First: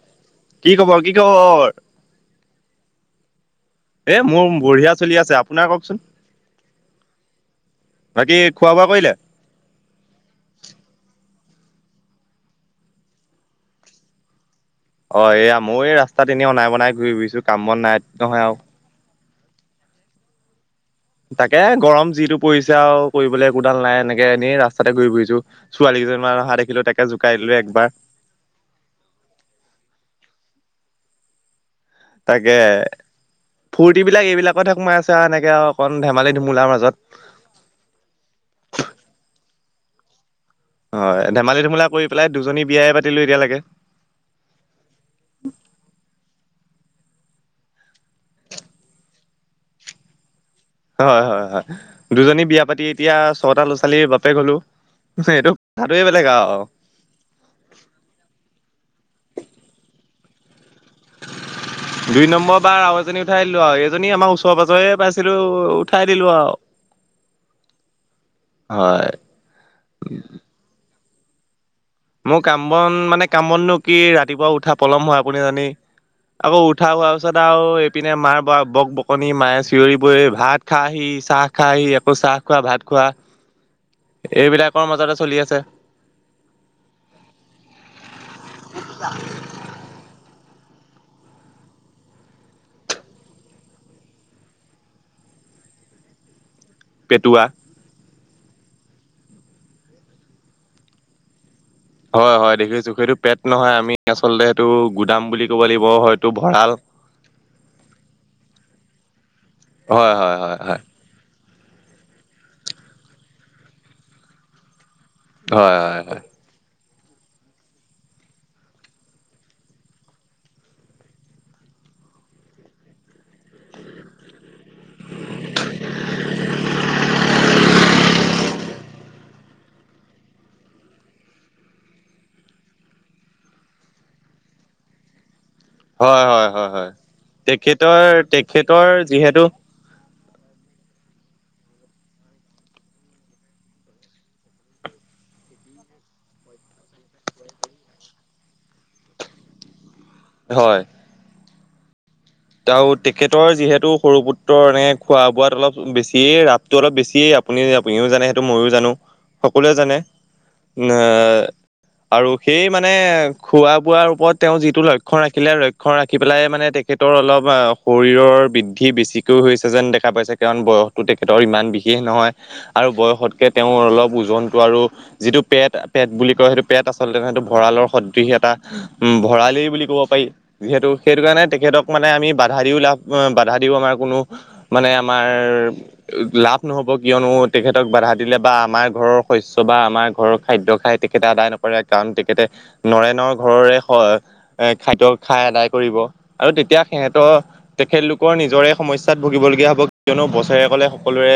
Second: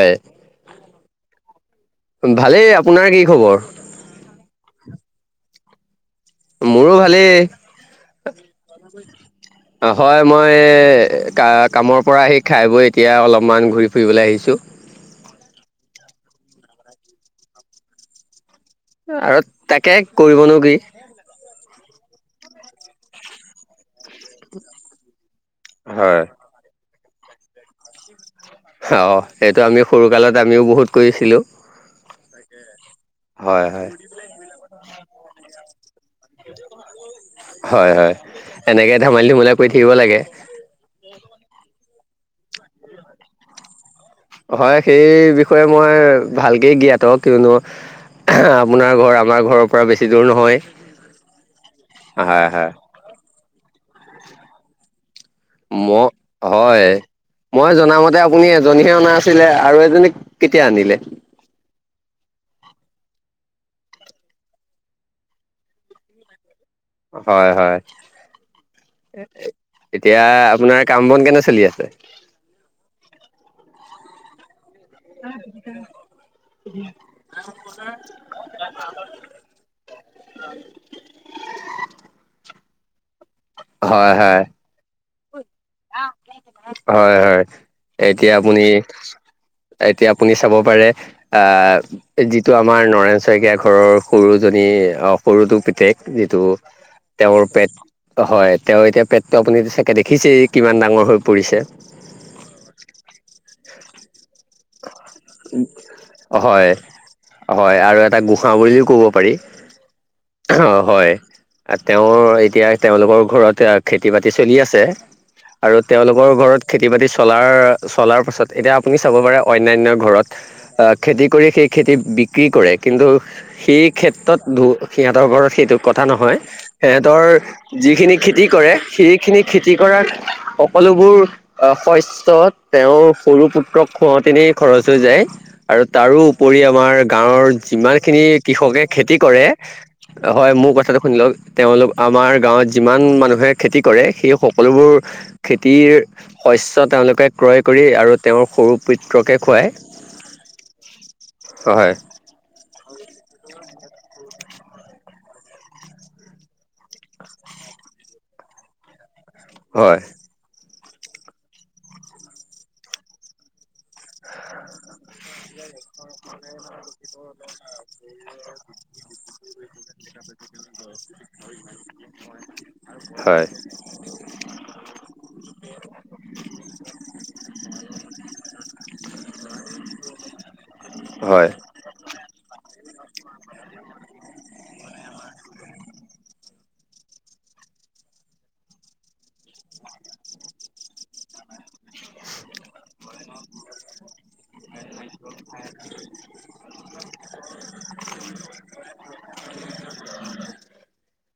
হয় কি খবৰ কি খবৰ ভালেই আপোনাৰ কি খবৰ এ মোৰ বঢ়িয়া চলি আছে আপোনাৰ কওকচোন মোৰো ভালেই বাকী খোৱা বোৱা কৰিলে অ হয় মই কা কামৰ পৰা আহি খাই বৈ এতিয়া অলপমান ঘূৰি ফুৰিবলৈ আহিছোঁ অ এয়া মোৰ এই ৰাস্তাত এনেই অনাই বনাই ঘূৰি ফুৰিছো কাম বন নাই নহয় আৰু আৰু তাকে কৰিবনো কি তাকে গৰম যিটো পৰিছে আৰু কৰিবলৈ একোডাল নাই এনেকে তাকে এনেই ৰাস্তাতে ঘুই ফুৰিছো ছোৱালী হয় কেইজনী মান অহা দেখিলো তাকে জোকাই দিলো একবাৰ অঁ এইটো আমি সৰুকালত আমিও বহুত কৰিছিলোঁ তাকে হয় হয় ফুৰ্ত বিলাক এইবিলাকতে সোমাই আছে আৰু এনেকে আৰু অকণ ধেমালি ধুমুলাৰ মাজত হয় হয় এনেকে ধেমালি ধুমুলা কৰি থাকিব লাগে হয় ধেমালি ধুমলা কৰি পেলাই দুজনী বিয়ায়ে পাতিলো এতিযালেকে হয় সেই বিষয়ে মই ভালকেই জ্ঞাত কিয়নো আপোনাৰ ঘৰ আমাৰ ঘৰৰ পৰা বেছি দূৰ নহয় হয় হয় হয় দুজনী হয় বিয়া হয় পাতি এতিয়া ছটা ল'ৰা ছোৱালীৰ বাপেক হলো সেইটো ম কথাটোৱে বেলেগ আৰু হয় মই জনামতে আপুনি এজনীহে অনা আছিলে আৰু এজনীক কেতিয়া আনিলে দুই নম্বৰ বাৰ আৰু এজনী উঠাই দিলো আৰু এজনী আমাৰ ওচৰে পাজৰে পাইছিলো উঠাই দিলো আৰু হয় হয় হয় এতিয়া আপোনাক কাম বন কেনে চলি আছে মোৰ কাম বন মানে কাম বনো কি ৰাতিপুৱা উঠা পলম হয় আপুনি জানেই আকৌ উঠা হোৱাৰ পিছত আৰু এইপিনে মাৰ ব বক বকনি মায়ে চিঞৰিব ভাত খা হি চাহ খা হি আকৌ চাহ খোৱা ভাত খোৱা হয় হয় এইবিলাকৰ মাজতে চলি আছে হয় হয় এতিয়া আপুনি এতিয়া আপুনি চাব পাৰে আ যিটো আমাৰ নয়ন শইকীয়া ঘৰৰ সৰুজনি অ সৰুজ সেটো পিতেক যিটো পেটুৱা। তেওঁৰ পেট হয় তেওঁৰ এতিয়া পেটটো আপুনি চাগে দেখিছেই কিমান ডাঙৰ হৈ পৰিছে হয় হয় দেখিছো সেইটো পেট নহয় আমি আচলতে সেইটো গুদাম বুলি ক'ব লাগিব হয়টো হয় ভঁৰাল [unintelligible] হয় আৰু এটা গোঁসা বুলিও কব পাৰি হয় হয় হয় অ হয় তেওঁৰ এতিয়া তেওঁলোকৰ ঘৰতে খেতি বাতি চলি আছে হয় আৰু হয় হয় তেওঁলোকৰ ঘৰত খেতি বাতি চলাৰ চলাৰ পাছত এতিয়া আপুনি চাব পাৰে অন্যান্য ঘৰত অ খেতি কৰি শেষ খেতিত বিক্ৰী কৰে কিন্তু সেই ক্ষেত্ৰত বু সিহঁতৰ ঘৰত সেইটো কথা নহয় সিহঁতৰ যিখিনি খেতি কৰে সেইখিনিক খেতি কৰা সকলোবোৰ শস্য তেওঁৰ সৰু পুত্ৰক খোৱাওঁতেনে খৰচ হৈ যায় আৰু হয় হয় তাৰোপৰি হয় হয় আমাৰ গাঁৱৰ তেখেতৰ যিমানখিনি কৃষকে তেখেতৰ খেতি যিহেতু কৰে হয় মোৰ কথাটো শুনি লওক তেওঁলোক আমাৰ গাঁৱত যিমান মানুহে খেতি কৰে সেই সকলোবোৰ খেতিৰ শস্য তেওঁলোকে ক্ৰয় কৰি আৰু তেওঁৰ সৰু প্ৰিত্ৰকে খুৱায় হয় হয় আৰু তেখেতৰ যিহেতু সৰু পুত্ৰৰ এনে খোৱা বোৱাত অলপ বেছিয়েই ৰাপটো অলপ বেছিয়েই আপুনি আপুনিও জানে সেইটো ময়ো জানো সকলোৱে জানে হয় নে আৰু সেই মানে খোৱা বোৱাৰ ওপৰত তেওঁ যিটো লক্ষ্য ৰাখিলে লক্ষ লক্ষ্য ৰাখি পেলাই মানে তেখেতৰ অলপ অ শৰীৰ শৰীৰৰ বৃদ্ধি বেছিকৈও হৈছে যেন দেখা পাইছে কাৰণ বয়সটো তেখেতৰ ইমান বিশেষ নহয় আৰু বয়সতকে হয় তেওঁৰ অলপ ওজনটো আৰু যিটো পেট পেট বুলি কয় সেইটো পেট আচলতে ন সেইটো ভঁৰালৰ সদৃশ এটা উ ভঁৰালেই বুলি কব পাৰি যিহেতু সেইটো কাৰণে হয় তেখেতক মানে আমি বাধা দিও লাভ বাধা দিও আমাৰ কোনো মানে আমাৰ লাভ নহব কিয়নো তেখেতক বাধা দিলে বা আমাৰ ঘৰৰ শস্য বা আমাৰ ঘৰৰ খাদ্য খাই তেখেতে আদায় নকৰে কাৰণ তেখেতে নৰেনৰ ঘৰৰে এ খাদ্য খাই আদায় কৰিব আৰু এতিয়া সিহঁতৰ তেখেতলোকৰ নিজৰে সমস্যাত ভুগিবলগীয়া হ'ব কিয়নো বছৰে কলে সকলোৰে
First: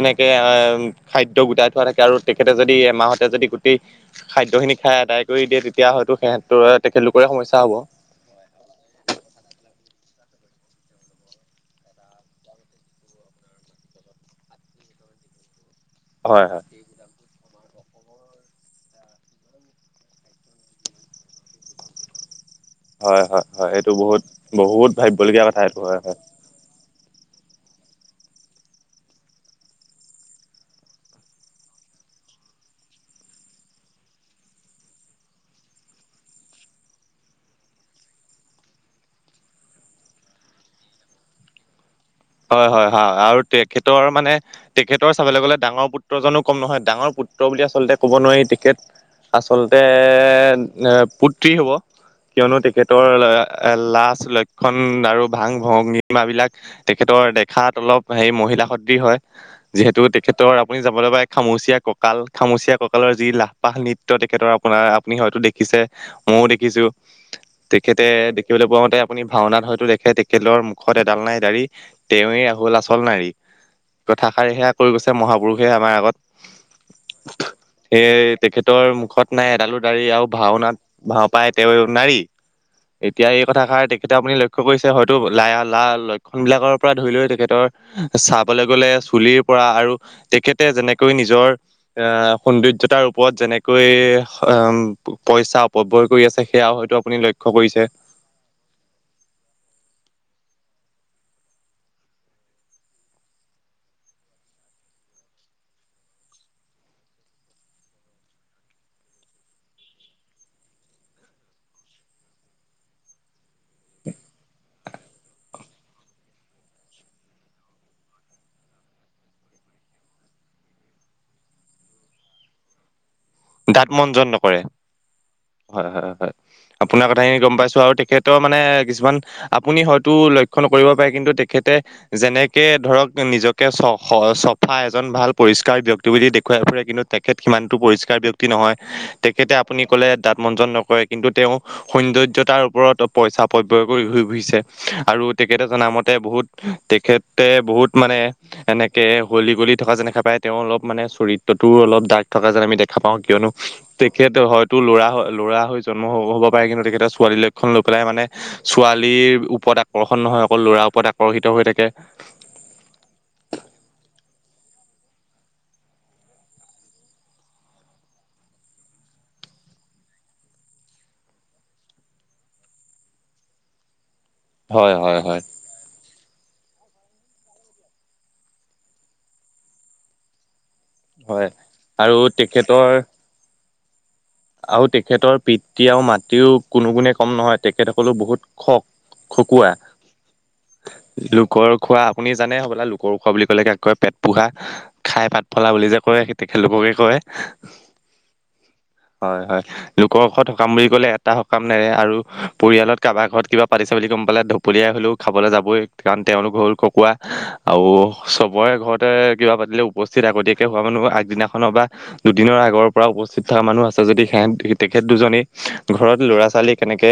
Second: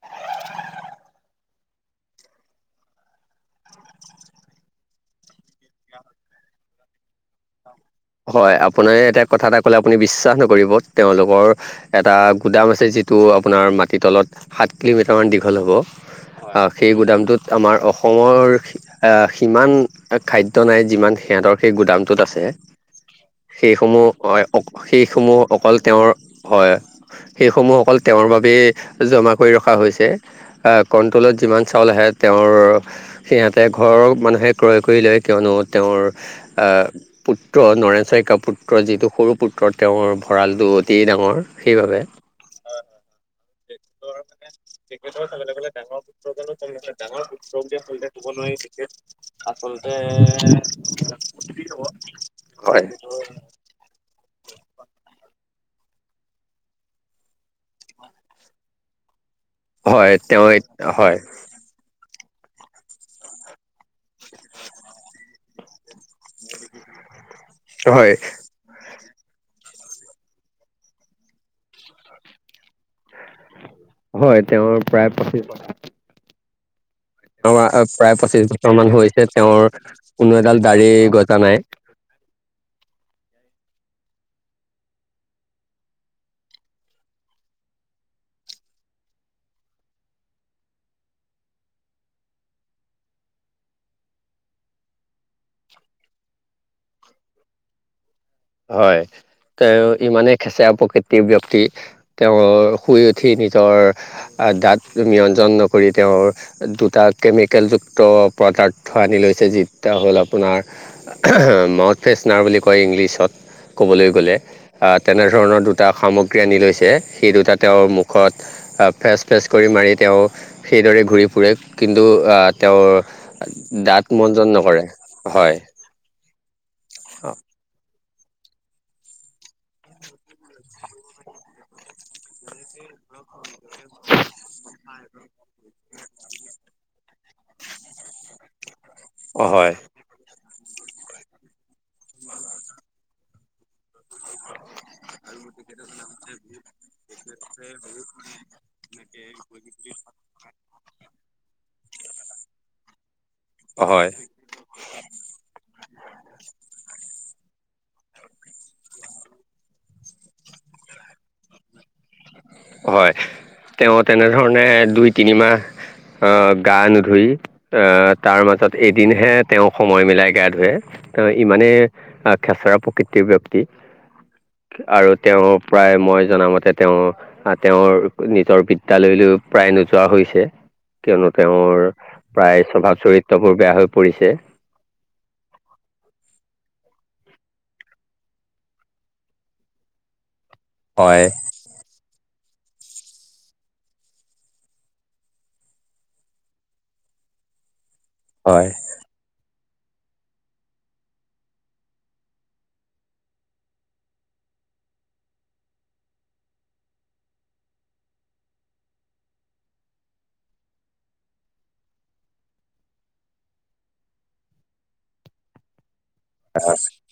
এনেকে আহ খাদ্য গোটাই থোৱা থাকে আৰু তেখেতে যদি এমাহতে যদি গোটেই খাদ্যখিনি খাই আদায় কৰি দিয়ে তেতিয়া হয়তো সিহঁতৰ তেখেতলোকৰে সমস্যা হ'ব হয় আপোনাৰ এতিয়া কথা এটা আপুনি বিশ্বাস নকৰিব তেওঁলোকৰ এটা গুাম আ যিটো আপোনাৰ মত- সাত কিলোমিটাৰমান দীঘল হ'ব হয় হয় আৰু সেই গুদামটোত আমাৰ অসমৰ সিমান খাদ্য নাই যিমান সিহঁতৰ সেই গুদামটোত আছে হয় হয় হয় সেই এইটো সমূহ বহুত অ বহুত সেই সমূহ ভাবিবলগীয়া কথা অকল এইটো হয় হয় তেওঁৰ হয় সেইসমূহক অকল তেওঁৰ বাবেই জমা কৰি ৰখা হৈছে কণ্ট্ৰলত যিমান চাউল আহে তেওঁৰ সিহঁতে ঘৰৰ মানুহে ক্ৰয় কৰি লয় কিয়নো তেওঁৰ পুত পুত্ৰ নৰেন শইকা পুত্ৰ যিটো সৰু পুত্ৰৰ তেওঁৰ ভঁৰালটো অতি ডাঙৰ সেইবাবে হয় হয় হয় আৰু তেখেতৰ মানে তেখেতৰ চাবলৈ গ'লে ডাঙৰ পুত্ৰজনো কম নহয় ডাঙৰ পুত্ৰ বুলি আচলতে ক'ব নোৱাৰি তেখেত আচলতে পুত্ৰী হ'ব কিয়নো হয়। তেখেতৰ এ লাজ লক্ষণ আৰু ভাং ভঙিমা বিলাক তেখেতৰ দেখাত অলপ হেৰি মহিলা সদৃ হয় যিহেতু হয় তেওঁ তেখেতৰ আপুনি যাবলৈ হয় পায় খামুচীয়া কঁকাল খামুচিয়া কঁকালৰ যি লাভ পাহ নৃত্য তেখেতৰ আপোনাৰ আপুনি হয়তো দেখিছে ময়ও দেখিছো তেখেতে হয় দেখিবলৈ পোৱা মতে আপুনি ভাওনাত হয়তো দেখে তেখেতেলৰ মুখত এডাল নাই দালি তেৱে আচ চল নাৰী হয় কথাষাৰি সেয়া তেওঁৰ কৰি প্ৰায় গৈছে পঁচিছ বছৰ মহাপুৰুষে আমাৰ আগত প্ৰায় সেই পঁচিছ তেখেতৰ বছৰমান হৈছে মুখত নাই তেওঁৰ এডালো দাৰি আৰু কোনো এডাল ভাওনাত দাৰি ভাও গজা পায় নাই তেওঁ নাৰী এতিয়া এই কথাষাৰ তেখেতে আপুনি লক্ষ্য কৰিছে হয়তো লাই লা লক্ষ্য বিলাকৰ পৰা ধৰি লৈ তেখেতৰ চাবলৈ গলে চুলিৰ পৰা আৰু তেখেতে যেনেকৈ নিজৰ সৌন্দৰ্যতাৰ ওপৰত যেনেকৈ পইচা অপবয় কৰি আ সেয়াও হয়তো আপুনি লক্ষ্য কৰিছে হয় তেওঁ ইমানেই খেচেৰা প্ৰকৃতিৰ ব্য্য়ক্তি তেওঁ শুই উঠি নিজৰ দাঁত ব্যঞ্জন নকৰি তেওঁৰ দুটা কেমিকেলযুক্ত প্ৰডাক্ট আনি লৈছে যিটা হ'ল আপোনাৰ মাউথ ফ্ৰেছনাৰ বুলি কয় ইংলিছত ক'বলৈ গ'লে তেনেধৰণৰ দুটা সামগ্ৰী আনি লৈছে সেই দুটা তেওঁৰ মুখত ফেচ ফেচ কৰি মাৰি তেওঁ সেইদৰে ঘূৰি ফুৰে কিন্তু তেওঁ দাঁত মনজন নকৰে হয় হয় হয় আপোনাৰ অ, কথাখিনি গম পাইছো আৰু তেখেত মানে কিছুমান আপুনি হয়তো লক্ষ্য নকৰি পাৰে কিন্তু তেখেতে যেনেকে ধৰক নিজক চফা এজন ভাল পৰিষ্কাৰ ব্যক্তি বুলি দেখুৱাই ফুৰে কিন্তু তেখেত কিমানতটো পৰিষ্কাৰ ব্যয়ক্তি নহয় তেখেতে হয় আপুনি ক'লে মনজন নকৰে কিন্তু তেওঁ সৌন্দৰ্যতাৰ ওপৰত পইচা প্ৰব্য় কৰি ঘুৰি ফুৰিছে আৰু তেখেততে জনামতে বহুত তেখেত বহুত মানে এনেকে হলী গলি থকা যেনেকা পায় তেওঁ অলপ মানে চৰিত্ৰতও অলপ ডাৰ্ক থকা যেন আমি দেখা পাওঁ কিয়নো হয় তেখেত হয়তো লৰা লৰা জন্ম হ হ'ব পাৰে কিন্তু তেখেততে ছোৱালীৰ লক্ষণ লৈ পেলাই মানে ছোৱালীৰ ওপৰত আকৰ্ষণ নহয় অকল ল'ৰা ওপৰত আকৰ্ষিত হৈ থাকে হয় তেওঁ তেনেধৰণে দুই তিনিমাহ গা নুধুই আহ তাৰ মাজত এদিনহে তেওঁ সময় মিলাই গা ধুৱে ইমানে আহ খেচৰা প্ৰকৃতিৰ ব্যক্তি উ আৰু তেওঁ প্ৰায় মই জনামতে তেওঁ তেওঁৰ নিজৰ বিদ্যালয়লৈ প্ৰায় নোযোৱা হৈছে কিয়নো হয় তেওঁৰ আৰু প্ৰায় তেখেতৰ স্বভাৱ চৰিত্ৰবোৰ বেয়া হৈ পৰিছে আৰু তেখেতৰ পিতৃ আৰু মাতৃও কোনো গুণে কম নহয় তেখেতসকললেও বহুত খ খকুৱা। হয় লোকৰ খোৱা আপুনি জানে হ'বলা লোকৰ ওখ বুলি ক'লে ক কয় পেট পোহা খাই পাত ফলা বুলি যে কয় তেখেতলোককে কয়। উম, হয়। হয় - হয় লোকৰ ঘৰত সকাম বুলি ক'লে এটা সকাম নেৰে আৰু পৰিয়ালত কাৰোবাৰ ঘৰত কিবা পাতিছে। গম পালে পলিয়াই হ'লো খাবলৈ যাবই কাৰণ তেওলোকল ককোৱা আৰু চবৰে ঘ তে কিবা পাতিলে উপসস্থিত আগতীয়াকে হোৱা মানুহ আগদিনাখনৰ বা দুদিনৰ আগৰ পৰা উপস্থিত থকা মানুহ আছে। যদি সিহ তেখেত দুজনী ঘৰত ল'ৰা ছোৱালী কেনেকে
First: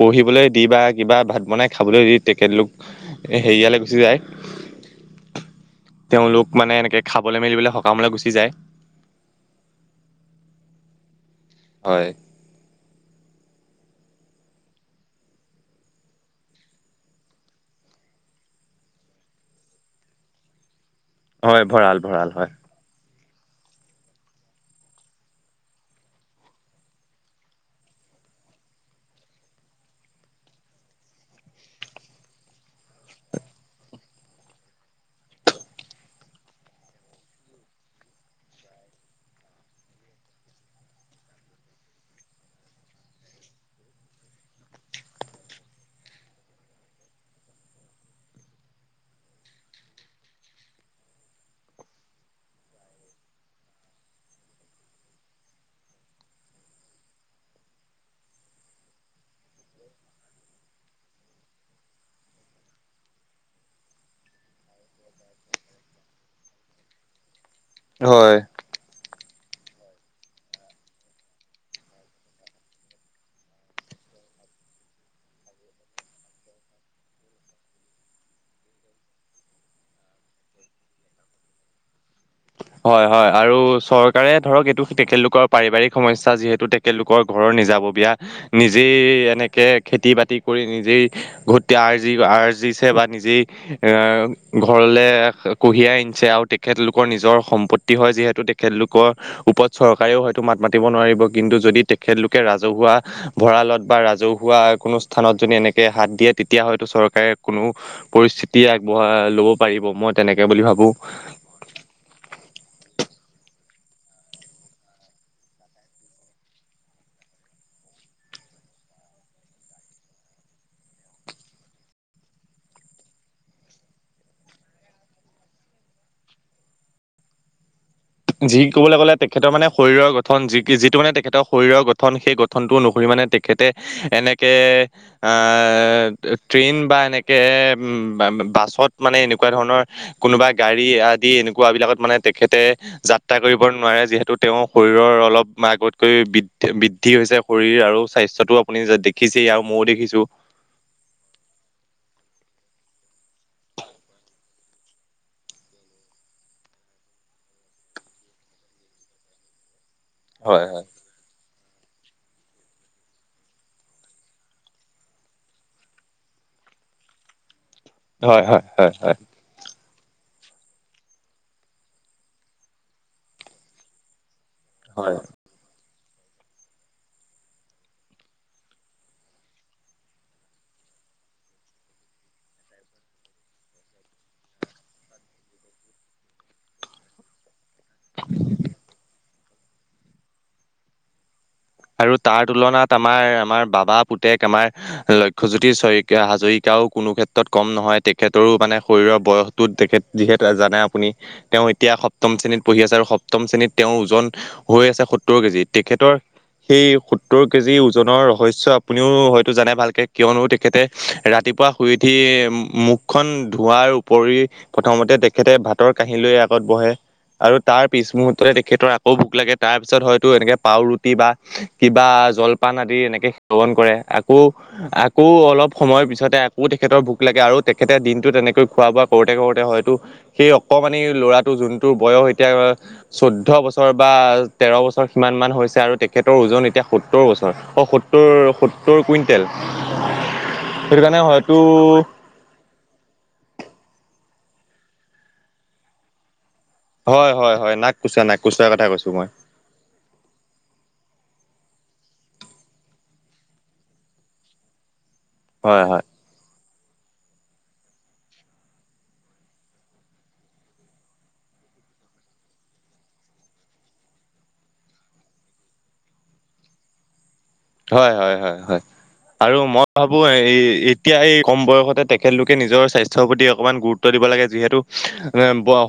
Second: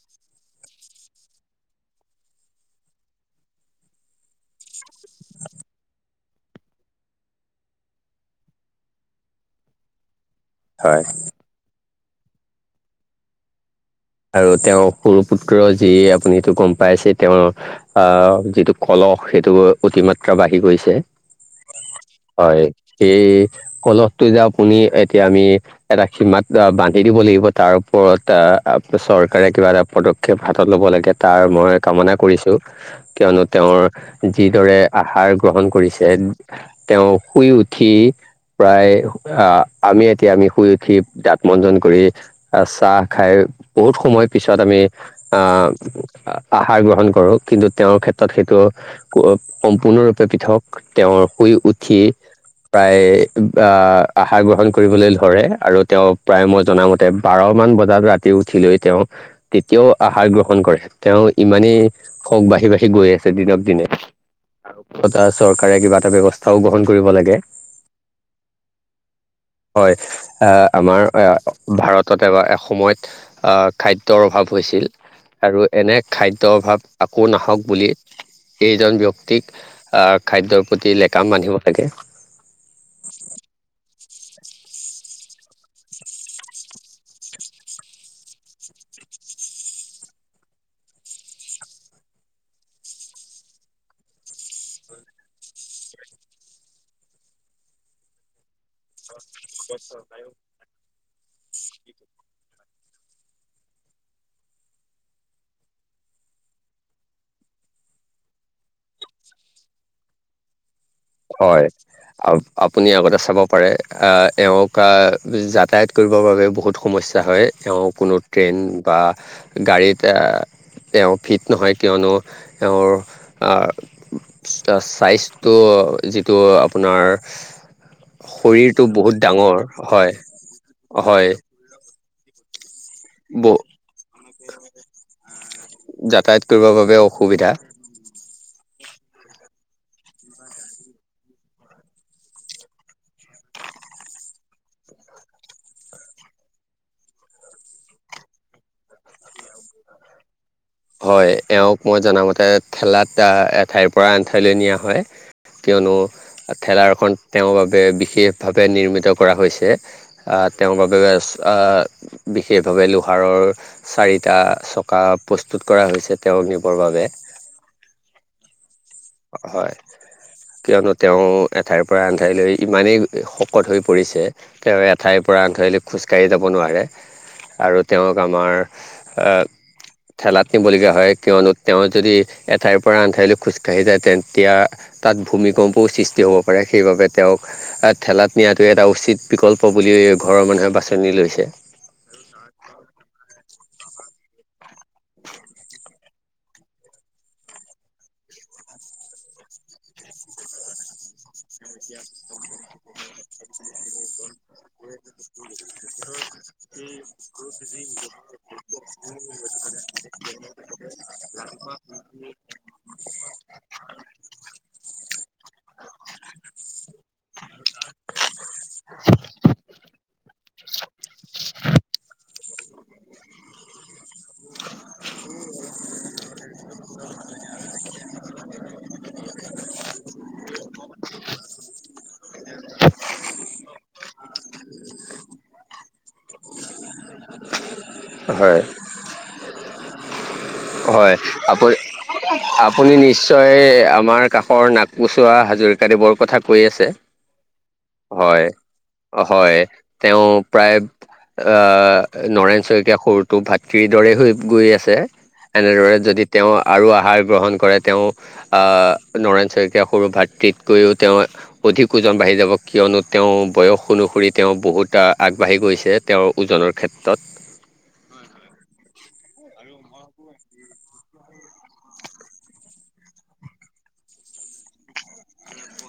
পঢ়িবলৈ দি বা কিবা ভাত বনাই খাবলৈ দি তেখেতলোক হেৰিয়ালৈ গুচি যায়। [inaudible] তেওলোক মানে এনেকে খাবলৈ মেলিবলৈ সকামলৈ গুচি যায়। হয়। হয়। আৰু তেওৰ সৰু পুত্ৰ যি আপুনি সটো গম পাইছে তেওৰ আহ যিটো কলম অস সেইটো অতিমাত্ৰা বাঢ়ি গৈছে। হয় ভৰাল - ভৰাল হয়। সেই কলহটো যা পুনি এতিয়া আমি এটা সীমাত বান্ধি দিব লাগিব তাৰপৰত কলতা চৰকাৰে কিবা এটা পদক্ষেপ হাতত ল'ব লাগে তাৰ মই কামনা কৰিছো কিয়নো তেও যিদৰে আহাৰ গ্ৰহণ কৰিছে তেও শুই উঠি প্ৰায় আহ, আমি এতিয়া আমি শুই উঠি দাত মঞ্জন কৰি আহ চাহ খাই বহুত সময় পিছত আমি আহ আহাৰ গ্ৰহণ কৰো কিন্তু তেওৰ ক্ষেত্ৰত সেইটো সম্পূৰ্ণৰূপে পৃথক তেওৰ শুই উঠি প্ৰায় আহ, আহাৰ গ্ৰহণ কৰিবলৈ ধৰে আৰু তেও প্ৰায় মই জন মতে বাৰ মান বাৰ ৰাখ উঠি লৈ তেও তেতিয়াও আহাৰ গ্ৰহণ কৰে তেও ইমানেই হওক বাঢ়ি- বাঢ়ি গৈ দিনক দিনে আৰু চৰকাৰে কিবা এটা ব্যৱস্থাও গ্ৰহণ কৰিব লাগে। হয়। হয় আহ, আমাৰ ভাৰততে বা এসময়ত আহ, খাদ্যৰ অভাৱ হৈছিল। আৰু এনে খাদ্যৰ অভাৱ আকৌ নাহক বুলি এইজন ব্যক্তিক আহ খাদ্যৰ প্ৰতি লেকাম বান্ধিব লাগে। হয় - হয় আৰু চৰকাৰে ধৰক এইটো তেখেতলোকৰ পাৰিবাৰিক সমস্যা যিহেতু তেখেতলোকৰ ঘৰৰ নিজাব বিয়া নিজেই এনেকে খেতি বাতি কৰি নিজেই ঘ আৰ্জি আ বা নিজেই এ ঘৰলে কঢ়িয়াই আনিছে আৰু তেখেতলোকৰ নিজৰ সম্পত্তি হয় যিহেতু তেখেতলোকৰ ওপৰত চৰকাৰেও হয়তো মাত মাতিব নোৱাৰি। কিন্তু যদি তেখেতলোকে ৰাজহুৱা ভৰালত বা ৰাজহুৱা কোনো স্থানত যদি এনেকে হাত দিয়ে তেতিয়া হয়তো চৰকাৰে কোনো পৰিস্থিতি আগবঢ়াই ল'ব পাৰিব মই তেনেকৈ বুলি ভাবো। হয়। আপুনি আগতে চাব পাৰে আহ এওক আহ যাতায়াত কৰিবৰ বাবে বহুত সমস্যা ইচ্ছা হয় এ কোনো ট্ৰেইন বা গাড়ীত তেও ফিট নহয় কিয়নো তেওৰ চাইজটো যিটো আপোনাৰ যি শৰীৰটো ক'বলৈ গ'লে বহুত তেখেতৰ ডাঙৰ মানে শৰীৰৰ হয় গঠন যি যিটো মানে হয় তেখেতৰ শৰীৰৰ গঠন সেই গঠনটোও ন শৰী মানে ব তেখেতে এনেকে আহ, যাতায়াত কৰিবৰ ট্ৰেইন বাবে বা এনেকে অসুবিধা উম, ব বাছত মানে এনেকুৱা ধৰণৰ কোনোবা গাড়ী আদি এনেকুৱা বিলাকত মানে তেখেতে যাত্ৰা কৰিব নোৱাৰে যিহেতু তেও শৰীৰৰ অলপ আগতকৈ বৃদ্ধি - বৃদ্ধি হৈছে শৰীৰ আৰু স্বাস্থ্যটো আপুনি দেখিছেই আৰু মইও দেখিছো। হয় এওঁক মই জনামতে ঠেলাত এঠাইৰ পৰা আন ঠাইলৈ নিয়া হয় কিয়নো ঠেলাৰখন তেওঁৰ বাবে বিশেষভাৱে নিৰ্মিত কৰা হৈছে অ হয় তেওঁক হয় বিশেষভাৱে লোহাৰৰ চাৰিটা চকা প্ৰস্তুত প্ৰস্তুত কৰা হৈছে তেওঁক নিবৰ বাবে হয় হয় হয় হয় কিয়নো তেওঁ এঠাইৰ পৰা আনঠাইলৈ ইমানেই শকত হৈ পৰিছে তেওঁ হয় এঠাইৰ পৰা আঠৰিলি খোজ কাঁহী যাব নোৱাৰে আৰু তেওঁক আমাৰ ঠেলাত নিব লগীয়া হয় কিয়নো তেওঁ যদি এঠাইৰ পৰা আনঠাইলৈ খোজ কাঢ়ি কাঢ়ি যায় তেতিয়া তাত ভূমিকম্পও সৃষ্টি হ'ব পাৰে সেইবাবে তেওঁক ঠেলাত নিয়াটো এটা উচিত বিকল্প বুলি এই ঘৰৰ মানুহে বাছনি লৈছে আৰু তাৰ তুলনাত আমাৰ আমাৰ বাবা পুতেক আমাৰ লক্ষ্যজ্যোতি চয় হাজৰিকাও কোনো ক্ষেত্ৰত কম নহয় তেখেতৰো মানে শৰীৰৰ বয়সটো তেখেত যিহেত জানে আপুনি তেওঁ এতিয়া সপ্তম শ্ৰেণীত পঢ়ি আছে আৰু সপ্তম শ্ৰেণীত তেওঁৰ ওজন হৈ আছে সত্তৰ কেজি তেখেতৰ সেই সত্তৰ কেজি ওজনৰ ৰহস্য আপুনিও হয়তো জানে ভালকে কিয়নো তেখেতে ৰাতি শুই উঠি মুখখন ধৱোৱাৰ উপৰি প্ৰথমতে তেখেতে ভাতৰ কাহী লৈ বহে আৰু তাৰ পিছ মুহৰ্ততে তেখেতৰ আকৌ ভোক লাগে তাৰ পিছত হয়তো এনেকে পাওৰুটি বা কিবা জলপান আদি এনেকে সেৱন কৰে আকৌ আকৌ অলপ সময়ৰ পিছতে আকৌ তেখেতৰ ভোক লাগে আৰু তেখেতে দিনটো তেনেকৈ খোৱা বোৱা কৰোতে তে কৰোতে হয়তো সেই অকমানি ল'ৰাটো যোনটো বয়স এতিয়া চৈধ্য বছৰ বা তেৰ বছৰ সিমানান হৈছে আৰু তেখেতৰ ওজন এতিয়া সত্তৰ বছৰ অঁ সত্তৰ হয় সত্তৰ কুইণ্টেল সেইটো হয় কাৰণে হয়তো আপুনি নিশ্চয় আমাৰ কাষৰ নাক পোচোৱা হাজৰিকা দেৱৰ কথা পৰি আছে হয় হয় হয় নাক কোচোৱা নাক হয় কোচোৱাৰ কথা কৈছো মই হয় তেওঁ প্ৰায় অ নৰেন শইকীয়া সুৰটো ভাতৃৰ দৰে হৈ গৈ আছে হয় এনেদৰে হয় যদি তেওঁ আৰু আহাৰ গ্ৰহণ কৰে তেওঁ নৰেন শইকীয়া সৰু ভাতৃৃতকৈও তেওঁ অধিক ওজন বাঢ়ি যাব কিয়নো তেওঁ বয়স অনুসৰি তেওঁ বহুতটা আগবাঢ়ি গৈছে তেওঁৰ ওজনত ক্ষেত্ৰত হয় হয় হয় হয় আৰু মই ভাবো এতিয়া এই কম বয়সতে তেখেতলোকে নিজৰ স্বাস্থ্যৰ প্ৰতি অকমান গুৰুত্ব দিব লাগে যিহেতু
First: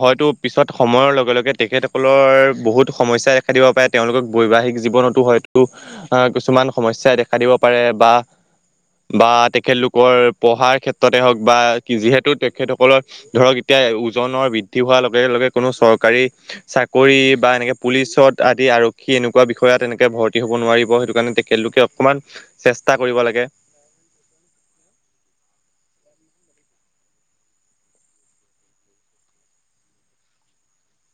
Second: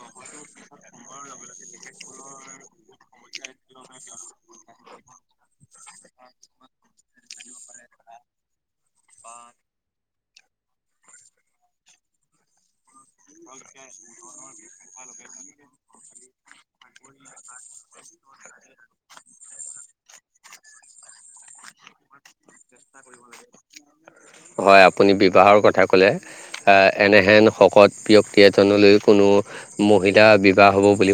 হয়তো পিছত সময়ৰ লগে লগে তেখেতসকলৰ বহুত সমস্যা দেখা দিব পাৰে তে তেওঁলোকক বৈবাহিক জীৱনতো হয়তো আহ কিছুমান সমস্যাই দেখা দিব পাৰে বা বা তেখেতলোকৰ পঢ়াৰ ক্ষেত্ৰতে হওক বা যিহেতু তেখেতসকলৰ ধৰক এতিয়া ওজনৰ বৃদ্ধি হোৱাৰ লগে লগে কোনো চৰকাৰী চাকৰি বা এনেকে পুলিচত আদি আৰক্ষী এনেকুৱা বিষয়ত এনেকে ভৰ্তি হবোৱাৰিব সেইটো কাৰণে তেখেতলোকে অকমান চেষ্টা কৰিব লাগে হয় আপুনি বিবাহৰ কথা ক'লে এনেহেন শকত ব্যক্তি এজনলৈ কোনো মহিলা বিবাহ হব বুলি